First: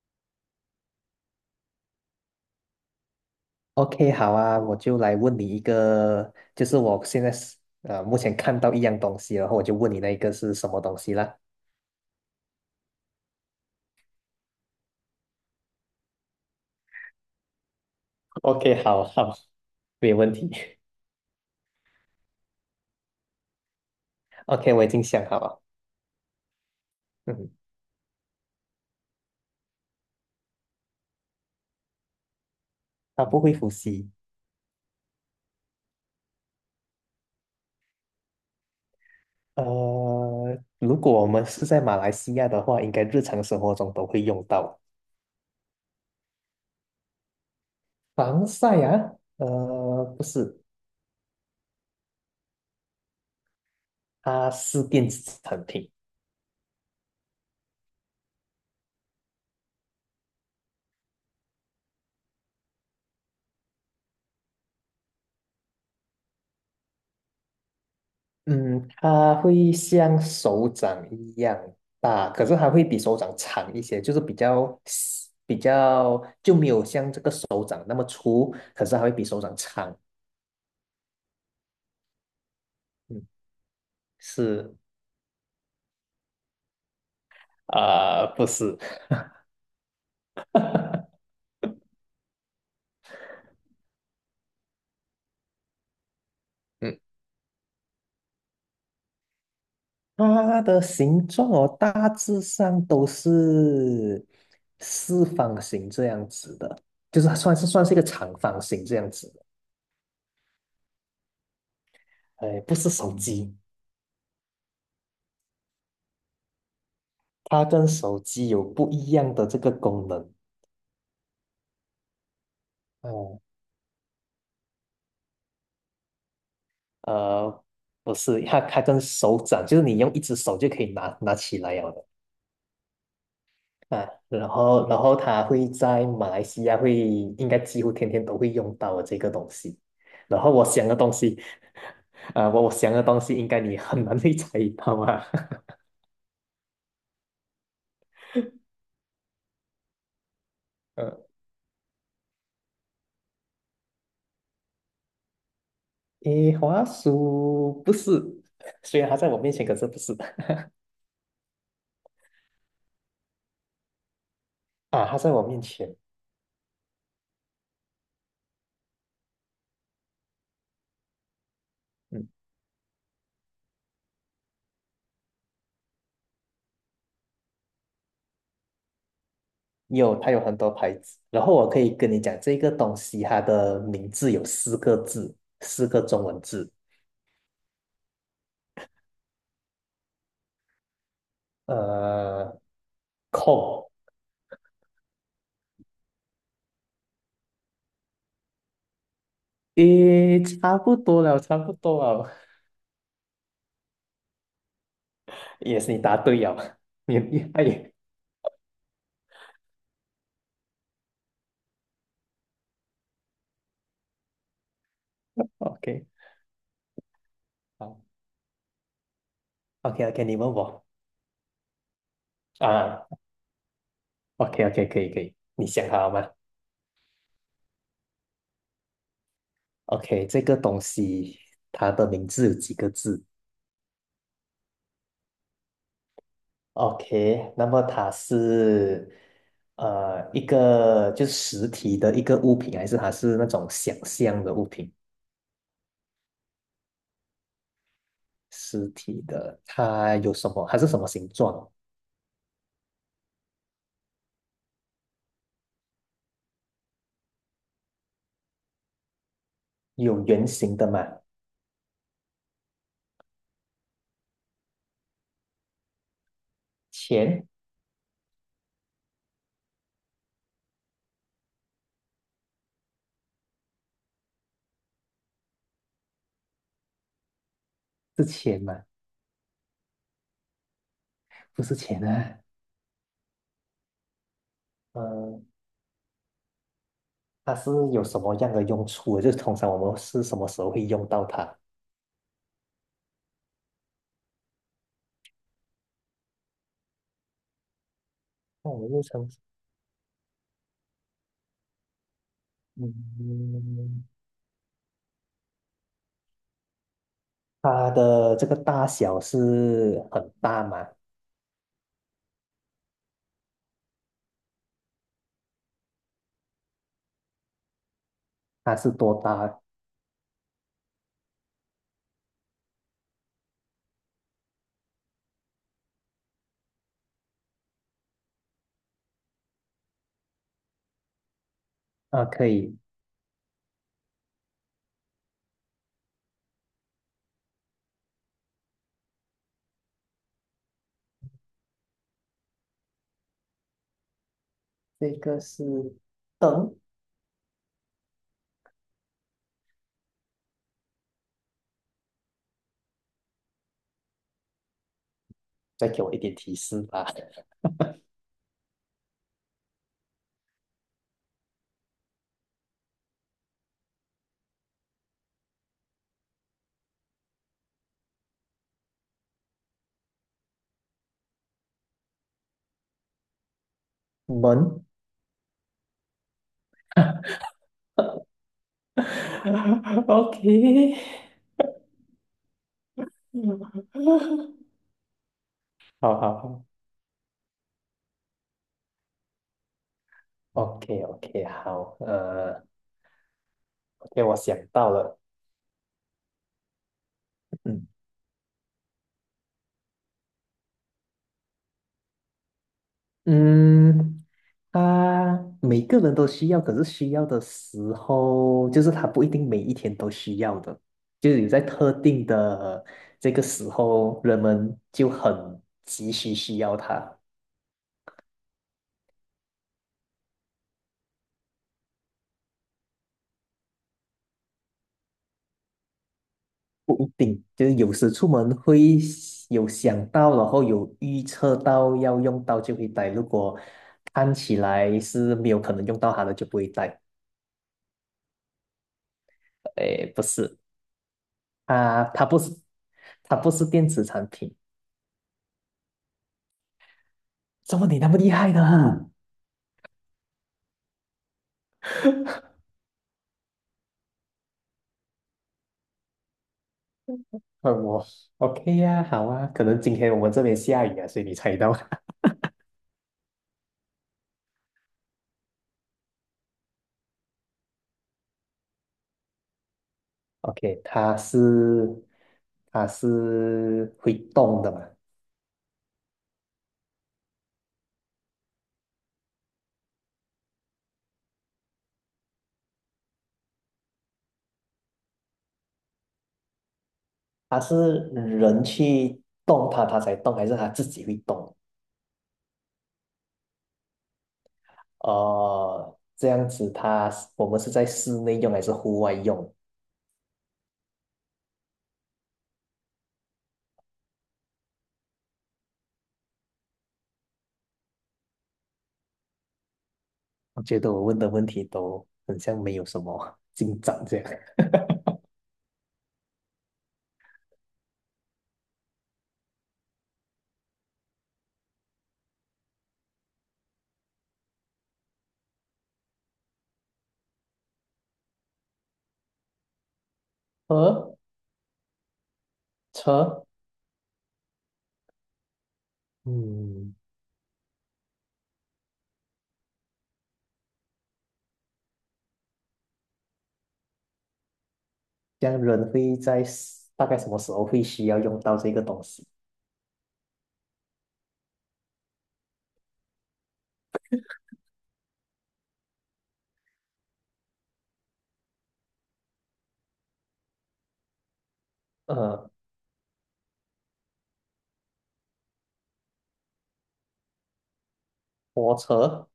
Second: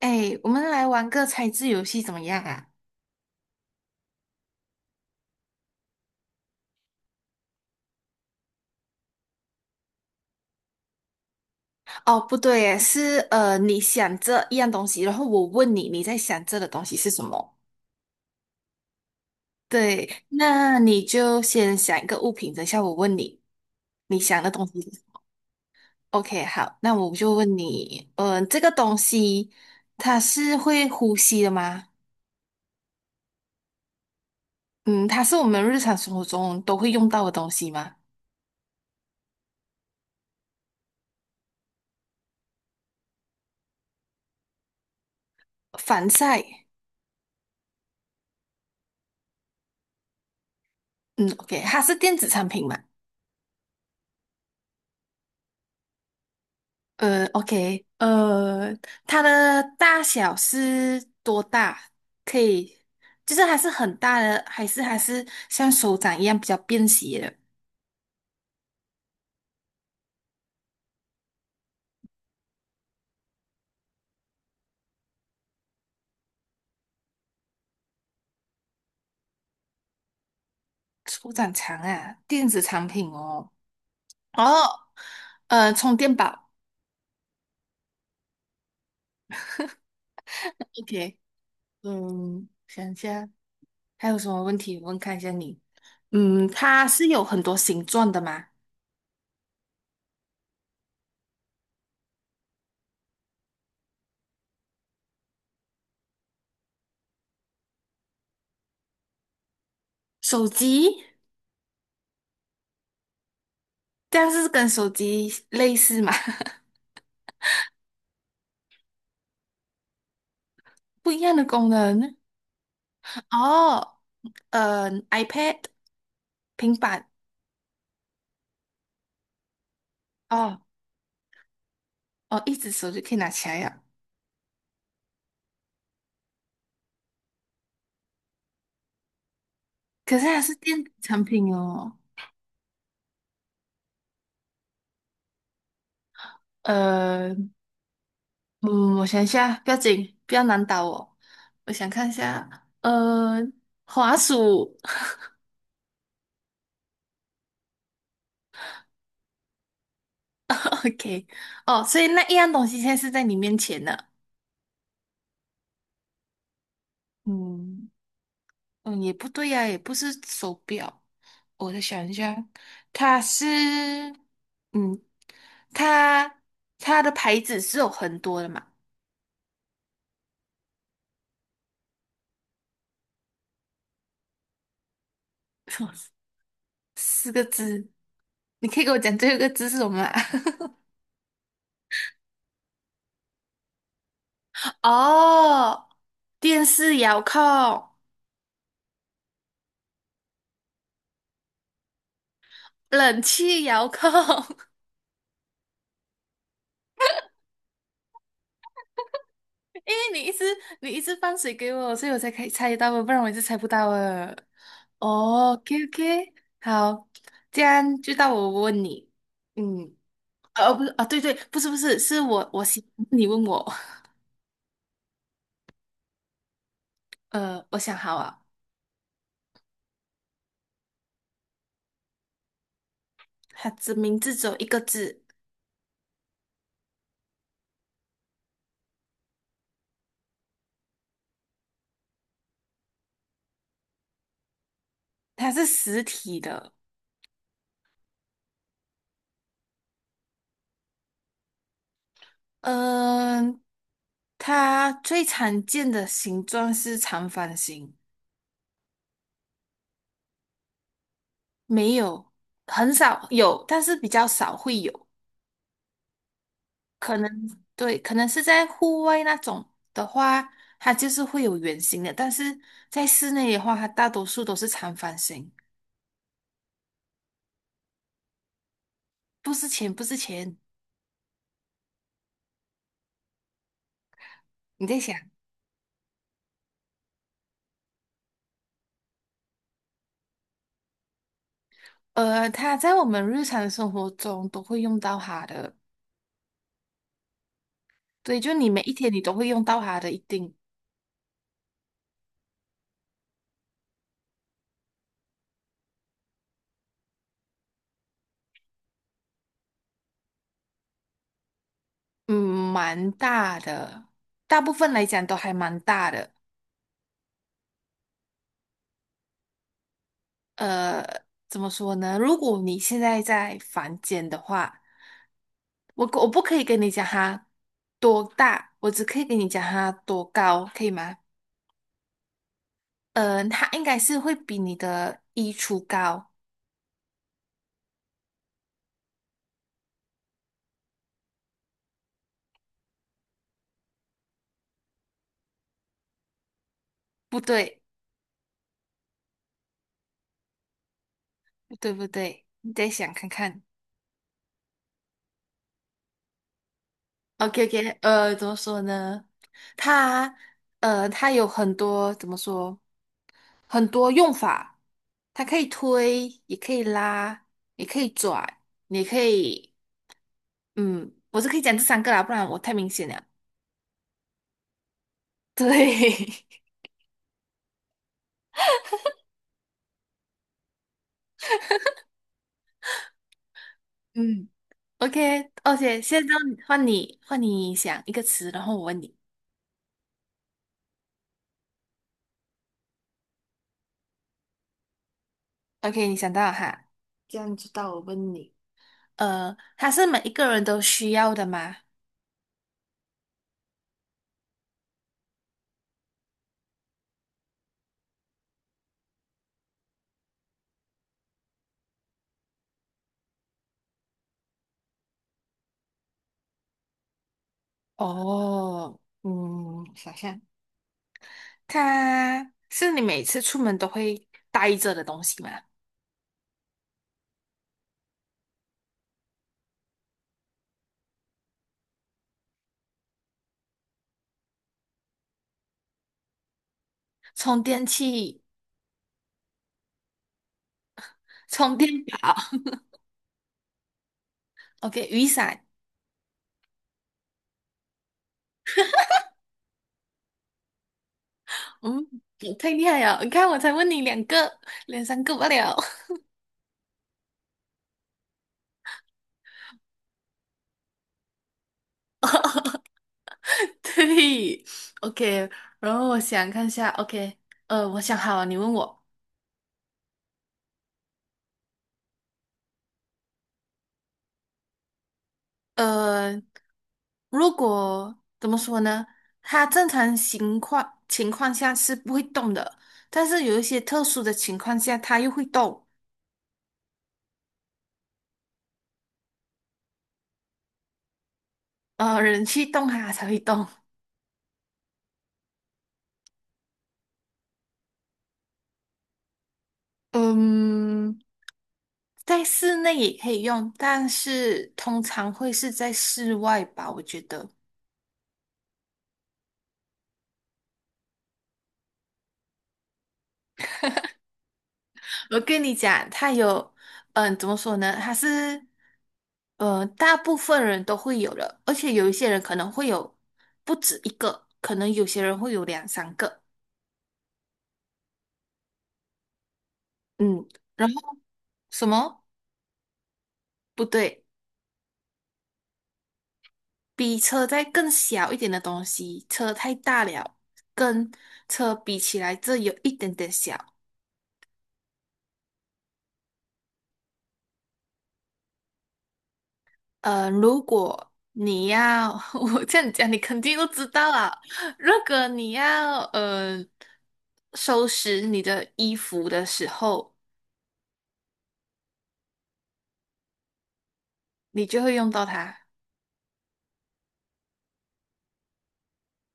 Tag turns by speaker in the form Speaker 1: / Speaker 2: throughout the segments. Speaker 1: 哎，我们来玩个猜字游戏怎么样啊？
Speaker 2: OK，好啊，我就来问你一个，就是我现在是目前看到一样东西，然后我就问你那一个是什么东西啦。
Speaker 1: 哦，不对耶是你想这一样东西，然后我问你，你在想这的东西是什么？
Speaker 2: OK，好好，没有
Speaker 1: 对，
Speaker 2: 问题。
Speaker 1: 那你就先想一个物品，等一下我问你，你想 的东
Speaker 2: OK，
Speaker 1: 西
Speaker 2: 我已
Speaker 1: 是什
Speaker 2: 经
Speaker 1: 么。
Speaker 2: 想好了。
Speaker 1: OK，好，那我就
Speaker 2: 嗯，
Speaker 1: 问你，这个东西它是会呼吸的吗？
Speaker 2: 它不会呼吸。
Speaker 1: 嗯，它是我们日常生活中都会用到的东西吗？
Speaker 2: 呃，如果我们是在马来西亚的话，应该日常生活中都会用到
Speaker 1: 防晒，
Speaker 2: 防晒啊。不是，
Speaker 1: 嗯，OK，它是电子产品吗？
Speaker 2: 它是电子产品。
Speaker 1: OK，它的大小是多大？可以，就是还是很大的，还是像手掌一样比较便携的？
Speaker 2: 嗯，它会像手掌一样大，可是它会比手掌长一些，就是比较细比较就没有像这个手掌那么粗，可是它会比手掌长。
Speaker 1: 手掌长啊，电子产品
Speaker 2: 嗯，
Speaker 1: 哦。哦，
Speaker 2: 是
Speaker 1: 充电宝。
Speaker 2: 啊，不是。
Speaker 1: OK，嗯，想一下还有什么问题？我问看一下你。嗯，它
Speaker 2: 嗯，
Speaker 1: 是有很多形状的吗？
Speaker 2: 它的形状哦，大致上都是四方形这样子的，就是它算是一个长方形这样子的。
Speaker 1: 手机，
Speaker 2: 哎，不是手机，
Speaker 1: 但是跟手机类似嘛？
Speaker 2: 它跟手机有不一样的这个功能。
Speaker 1: 不一样的功能。
Speaker 2: 哦。
Speaker 1: 哦iPad、平板，
Speaker 2: 呃，不是，它跟手掌，就是你用一只手
Speaker 1: 哦
Speaker 2: 就可以拿起来了
Speaker 1: 哦，一只手就可以拿起来呀。
Speaker 2: 的啊。然后它会在马来西亚会应该几乎天天都会用到的这个东西。
Speaker 1: 可是它
Speaker 2: 然后
Speaker 1: 是
Speaker 2: 我
Speaker 1: 电
Speaker 2: 想
Speaker 1: 子
Speaker 2: 的东
Speaker 1: 产
Speaker 2: 西，
Speaker 1: 品哦。
Speaker 2: 啊、我想的东西应该你很难 会猜到啊。
Speaker 1: 呃，嗯，我想一下，不要紧，不要 难倒我。
Speaker 2: 呃，
Speaker 1: 我想看一下，滑鼠
Speaker 2: 诶，滑鼠不是，虽然它在我面前，可是不是。
Speaker 1: ，OK，哦，所以那一样东西现在是在你面前呢。
Speaker 2: 啊，它在我面前。
Speaker 1: 嗯嗯，也不对呀、也不是手表。我再想一
Speaker 2: 嗯。
Speaker 1: 下，它是，嗯，它它的牌子是有很多的嘛？
Speaker 2: 有，它有很多牌子。然后我可以跟你讲，这个东西它的名字有四个字，四个 中文字。
Speaker 1: 四个字，你可以给我讲最后一个字是什么吗？
Speaker 2: 呃，控，
Speaker 1: 哦，电视遥控、
Speaker 2: 诶，差不多了，差不多了，
Speaker 1: 冷气遥控，
Speaker 2: 也是你答对了。你很厉害耶。
Speaker 1: 因为你一直你一直放水给我，所以我才可以猜到哦不然我一直猜不到的。哦，OK
Speaker 2: OK，
Speaker 1: OK，好，这样
Speaker 2: 好
Speaker 1: 就到我问你，嗯，
Speaker 2: ，OK，OK，你问
Speaker 1: 哦，不
Speaker 2: 我
Speaker 1: 是，啊，对对，不是不是，是我想
Speaker 2: 啊
Speaker 1: 你问我，
Speaker 2: ，OK，OK，可以，可以，你想好了吗
Speaker 1: 我想好啊，
Speaker 2: ？OK，这个东西它的名字有几个字？
Speaker 1: 它的名字只有一个字，
Speaker 2: OK，那么它是一个就是实体的一个物品，还是它是那种想象的物品？
Speaker 1: 它是实体的，
Speaker 2: 实体的，它有什么？它是什么形状？
Speaker 1: 嗯，它最常见的形状是长方形，
Speaker 2: 有圆形的吗？
Speaker 1: 没有，很少有，但是比较少会有。可能
Speaker 2: 钱
Speaker 1: 对，可能是在户外那种的话，它就是会有圆形的，但是在室内的话，它大多数都是长方形。
Speaker 2: 是钱吗？
Speaker 1: 不是钱，不是钱，
Speaker 2: 不是钱啊。
Speaker 1: 你在想，
Speaker 2: 嗯、它是有什么样的用处的？就是通常我们是什么时候会用到它？
Speaker 1: 它在我们日常生活中都会用到它的，对，就你
Speaker 2: 那我
Speaker 1: 每一
Speaker 2: 们日
Speaker 1: 天你
Speaker 2: 常，
Speaker 1: 都会用到它的，一定。
Speaker 2: 嗯，它的这个大小是很大吗？
Speaker 1: 嗯，蛮大的，大部分来讲都还蛮大的。
Speaker 2: 它是多大？
Speaker 1: 呃，怎么说呢？如果你现在在房间的话，我不可以跟你讲它多大，我只可以跟你讲它多高，可以吗？
Speaker 2: 啊，可以。
Speaker 1: 嗯，它应该是会比你的衣橱高，
Speaker 2: 这个是灯，
Speaker 1: 不对，不对，你再想看看。
Speaker 2: 再给我一点提示吧。
Speaker 1: OK OK，怎么说呢？它它有很多怎么说？很多用法，它可以推，也可以拉，也可以转，你可以，嗯，我是可以讲这三个啦，不然我太明显了。
Speaker 2: 门。
Speaker 1: 对，
Speaker 2: OK。
Speaker 1: 嗯 ，OK，而且
Speaker 2: 好
Speaker 1: 现在
Speaker 2: 好好
Speaker 1: 换你，换你想一个词，然后我问你。
Speaker 2: ，OK OK，好。OK，我想到了。
Speaker 1: OK，你想到了哈？这样子
Speaker 2: 嗯
Speaker 1: 到我问你，它是每一个人都需要的吗？
Speaker 2: 嗯，他每个人都需要，可是需要的时候，就是他不一定每一天都需要的，就是有在特定的这个时候，人们就很急需需要他。
Speaker 1: 哦，嗯，想象，它是你每次出门都会带着的东西吗？
Speaker 2: 不一定，就是有时出门会有想到，然后有预测到要用到就会带。如果看起来是没有可能用到它的，就不会带。
Speaker 1: 充电器、
Speaker 2: 诶，不是，
Speaker 1: 充电
Speaker 2: 它它
Speaker 1: 宝
Speaker 2: 不是它不是电子产品。
Speaker 1: ，OK，雨伞，
Speaker 2: 怎么你那么厉害呢？
Speaker 1: 嗯，你太厉害了！你看，我才问你两个，两三个罢了。
Speaker 2: 问我 OK 呀、好啊，可能今天我们这边下雨啊，所以你猜到。
Speaker 1: 对，OK，然后我想看一下，OK，我想好了，你问我，
Speaker 2: OK，它是会动的嘛？
Speaker 1: 呃，如果怎么说呢？它正常情况下是不会动的，但是有一些特殊的情况下，它又会动，
Speaker 2: 它是人去动它，它才动，还是它自己会动？
Speaker 1: 人去动它才会动。
Speaker 2: 哦，这样子它是我们是在室内用还是户外用？
Speaker 1: 嗯，在室内也可以用，但是通常会是在室外吧，我觉得。
Speaker 2: 我觉得我问的问题都很像没有什么进展这样。
Speaker 1: 我跟你讲，它有，嗯，怎么说呢？它是，大部分人都会有的，而且有一些人可能会有不止一个，可能有些人会有两三个。嗯，然
Speaker 2: 呃，
Speaker 1: 后什么？
Speaker 2: 车。
Speaker 1: 不对，
Speaker 2: 嗯，
Speaker 1: 比车再更小一点的东西，车太大了，跟车比起来，这有一点点小。
Speaker 2: 这样人会在 s- 大概什么时候会需要用到这个东西？
Speaker 1: 如果你要，我这样讲，你肯定都知道啊。如果你要收拾你的衣服的时候，
Speaker 2: 呃，
Speaker 1: 你就会用到它。
Speaker 2: 拖车、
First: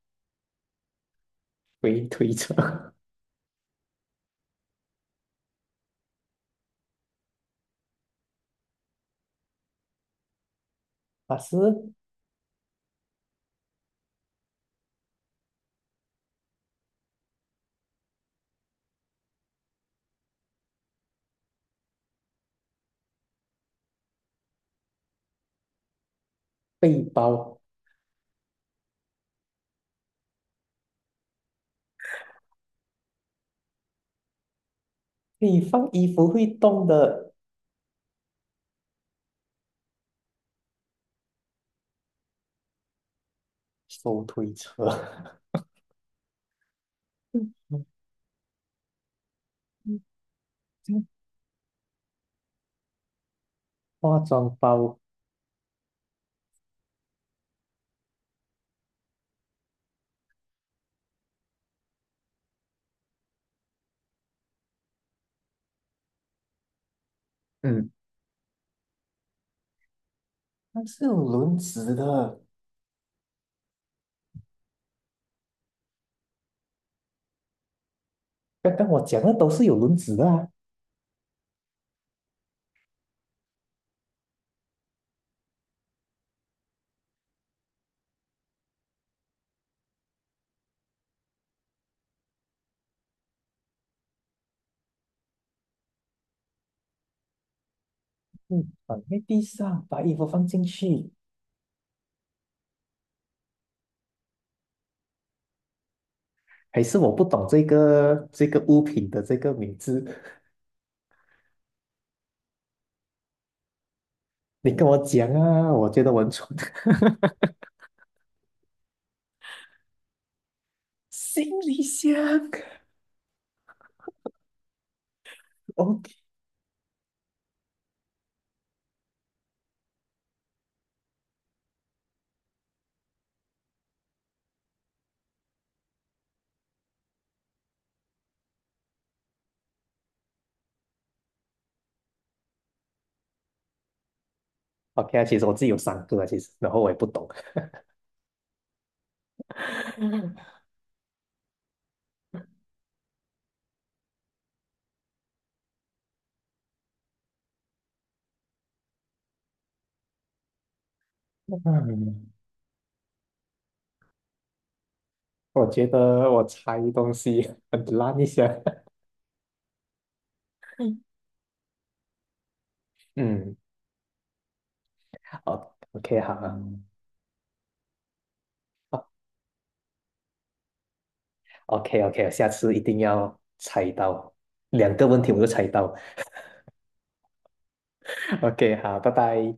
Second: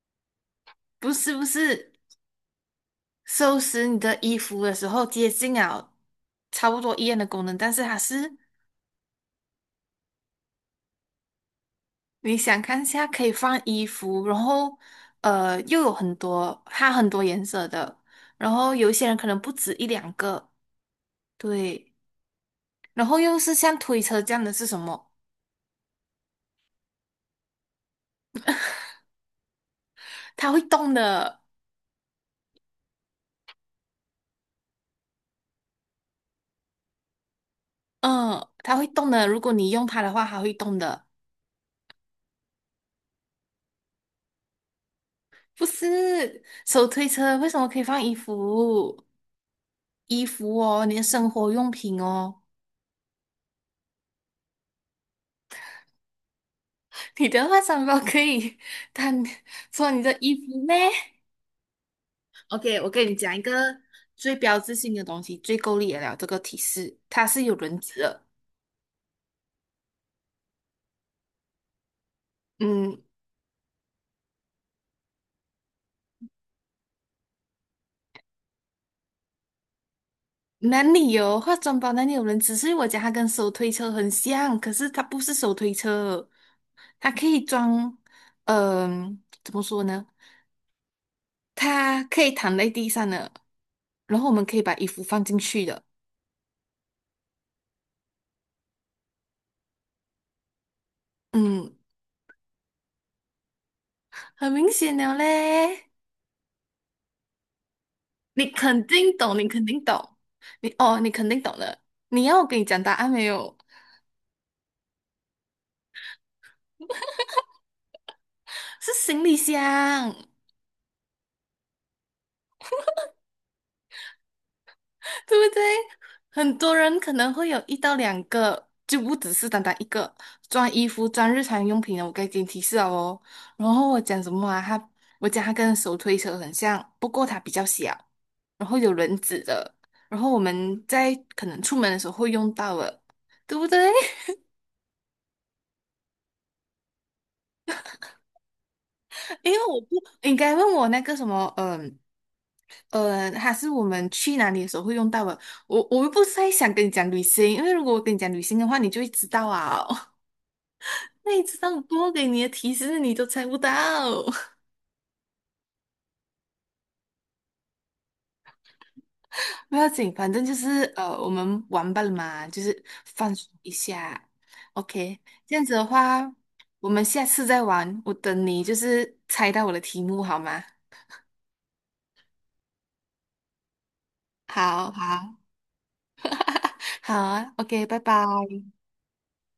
Speaker 1: 不是不是，
Speaker 2: 推车，
Speaker 1: 收拾你的衣服的时候接近了差不多一样的功能，但是它是
Speaker 2: 它是
Speaker 1: 你想看一下可以放衣服，然后又有很多它很多颜色的，然后有一些人可能不止一两个，对，然后又是像推车这样的是什么？
Speaker 2: 背包，
Speaker 1: 它会动的，
Speaker 2: 可以放衣服会动的
Speaker 1: 嗯，它会动的。如果你用它的话，它会动的。
Speaker 2: 手推车。
Speaker 1: 不是手推车，为什么可以 放衣服？
Speaker 2: 嗯
Speaker 1: 衣服哦，你
Speaker 2: 嗯
Speaker 1: 的
Speaker 2: 嗯
Speaker 1: 生活用品哦。
Speaker 2: 化妆包。
Speaker 1: 你的化妆包可以当做你的衣服咩 OK，我跟你讲一个最标志性的东西，最够力的了。这个提示，它是有轮
Speaker 2: 嗯，
Speaker 1: 子的。
Speaker 2: 它是有轮子的。
Speaker 1: 嗯，
Speaker 2: 刚刚我讲的都是有轮子的啊。
Speaker 1: 哪里有化妆包？哪里有人只是我讲它跟手推车很像，可是它不是手推车，它可以装，怎么说呢？它可以躺在地上的，然后我们可以把衣服放进去的。
Speaker 2: 嗯，放在地上，把衣服放进去，
Speaker 1: 嗯，很明显了嘞，
Speaker 2: 还是我不懂这个
Speaker 1: 你
Speaker 2: 这个物
Speaker 1: 肯
Speaker 2: 品
Speaker 1: 定
Speaker 2: 的
Speaker 1: 懂，
Speaker 2: 这
Speaker 1: 你
Speaker 2: 个
Speaker 1: 肯
Speaker 2: 名
Speaker 1: 定
Speaker 2: 字，
Speaker 1: 懂，你哦，你肯定懂了。你要我给你讲答案没有？
Speaker 2: 你跟我讲啊，我觉得我很蠢。
Speaker 1: 是行李箱。
Speaker 2: 行李箱。
Speaker 1: 对不对？
Speaker 2: ，OK。
Speaker 1: 很多人可能会有一到两个，就不只是单单一个装衣服、装日常用品的。我给你提示了哦。然后我讲什么啊？他，我讲它跟手推车很像，不过它比较小，然后有轮子的。然后我们在可能出门的时候会用到的，对不对？
Speaker 2: OK 啊，其实我自己有三个啊，其实，然后我也不懂。
Speaker 1: 因为我不 应
Speaker 2: 嗯，
Speaker 1: 该问我那个什么，还是我们去哪里的时候会用到的。我又不是在想跟你讲旅行，因为如果我跟你讲旅行的话，你就会知道啊哦。那一次让多给你的提示你都猜不到，
Speaker 2: 我觉得我猜东西 很烂一下。
Speaker 1: 不要紧，反正就是我们玩吧了嘛，就是放松
Speaker 2: 嗯，
Speaker 1: 一下。OK，这样子
Speaker 2: 好
Speaker 1: 的
Speaker 2: ，OK
Speaker 1: 话，
Speaker 2: 好啊
Speaker 1: 我们下次再玩。我等你就是猜到我的题目好吗？
Speaker 2: ，OK OK，下次一定要猜到，
Speaker 1: 好
Speaker 2: 两个问题
Speaker 1: 好
Speaker 2: 我就猜到。
Speaker 1: 好啊，OK，拜拜。
Speaker 2: OK，好，拜拜。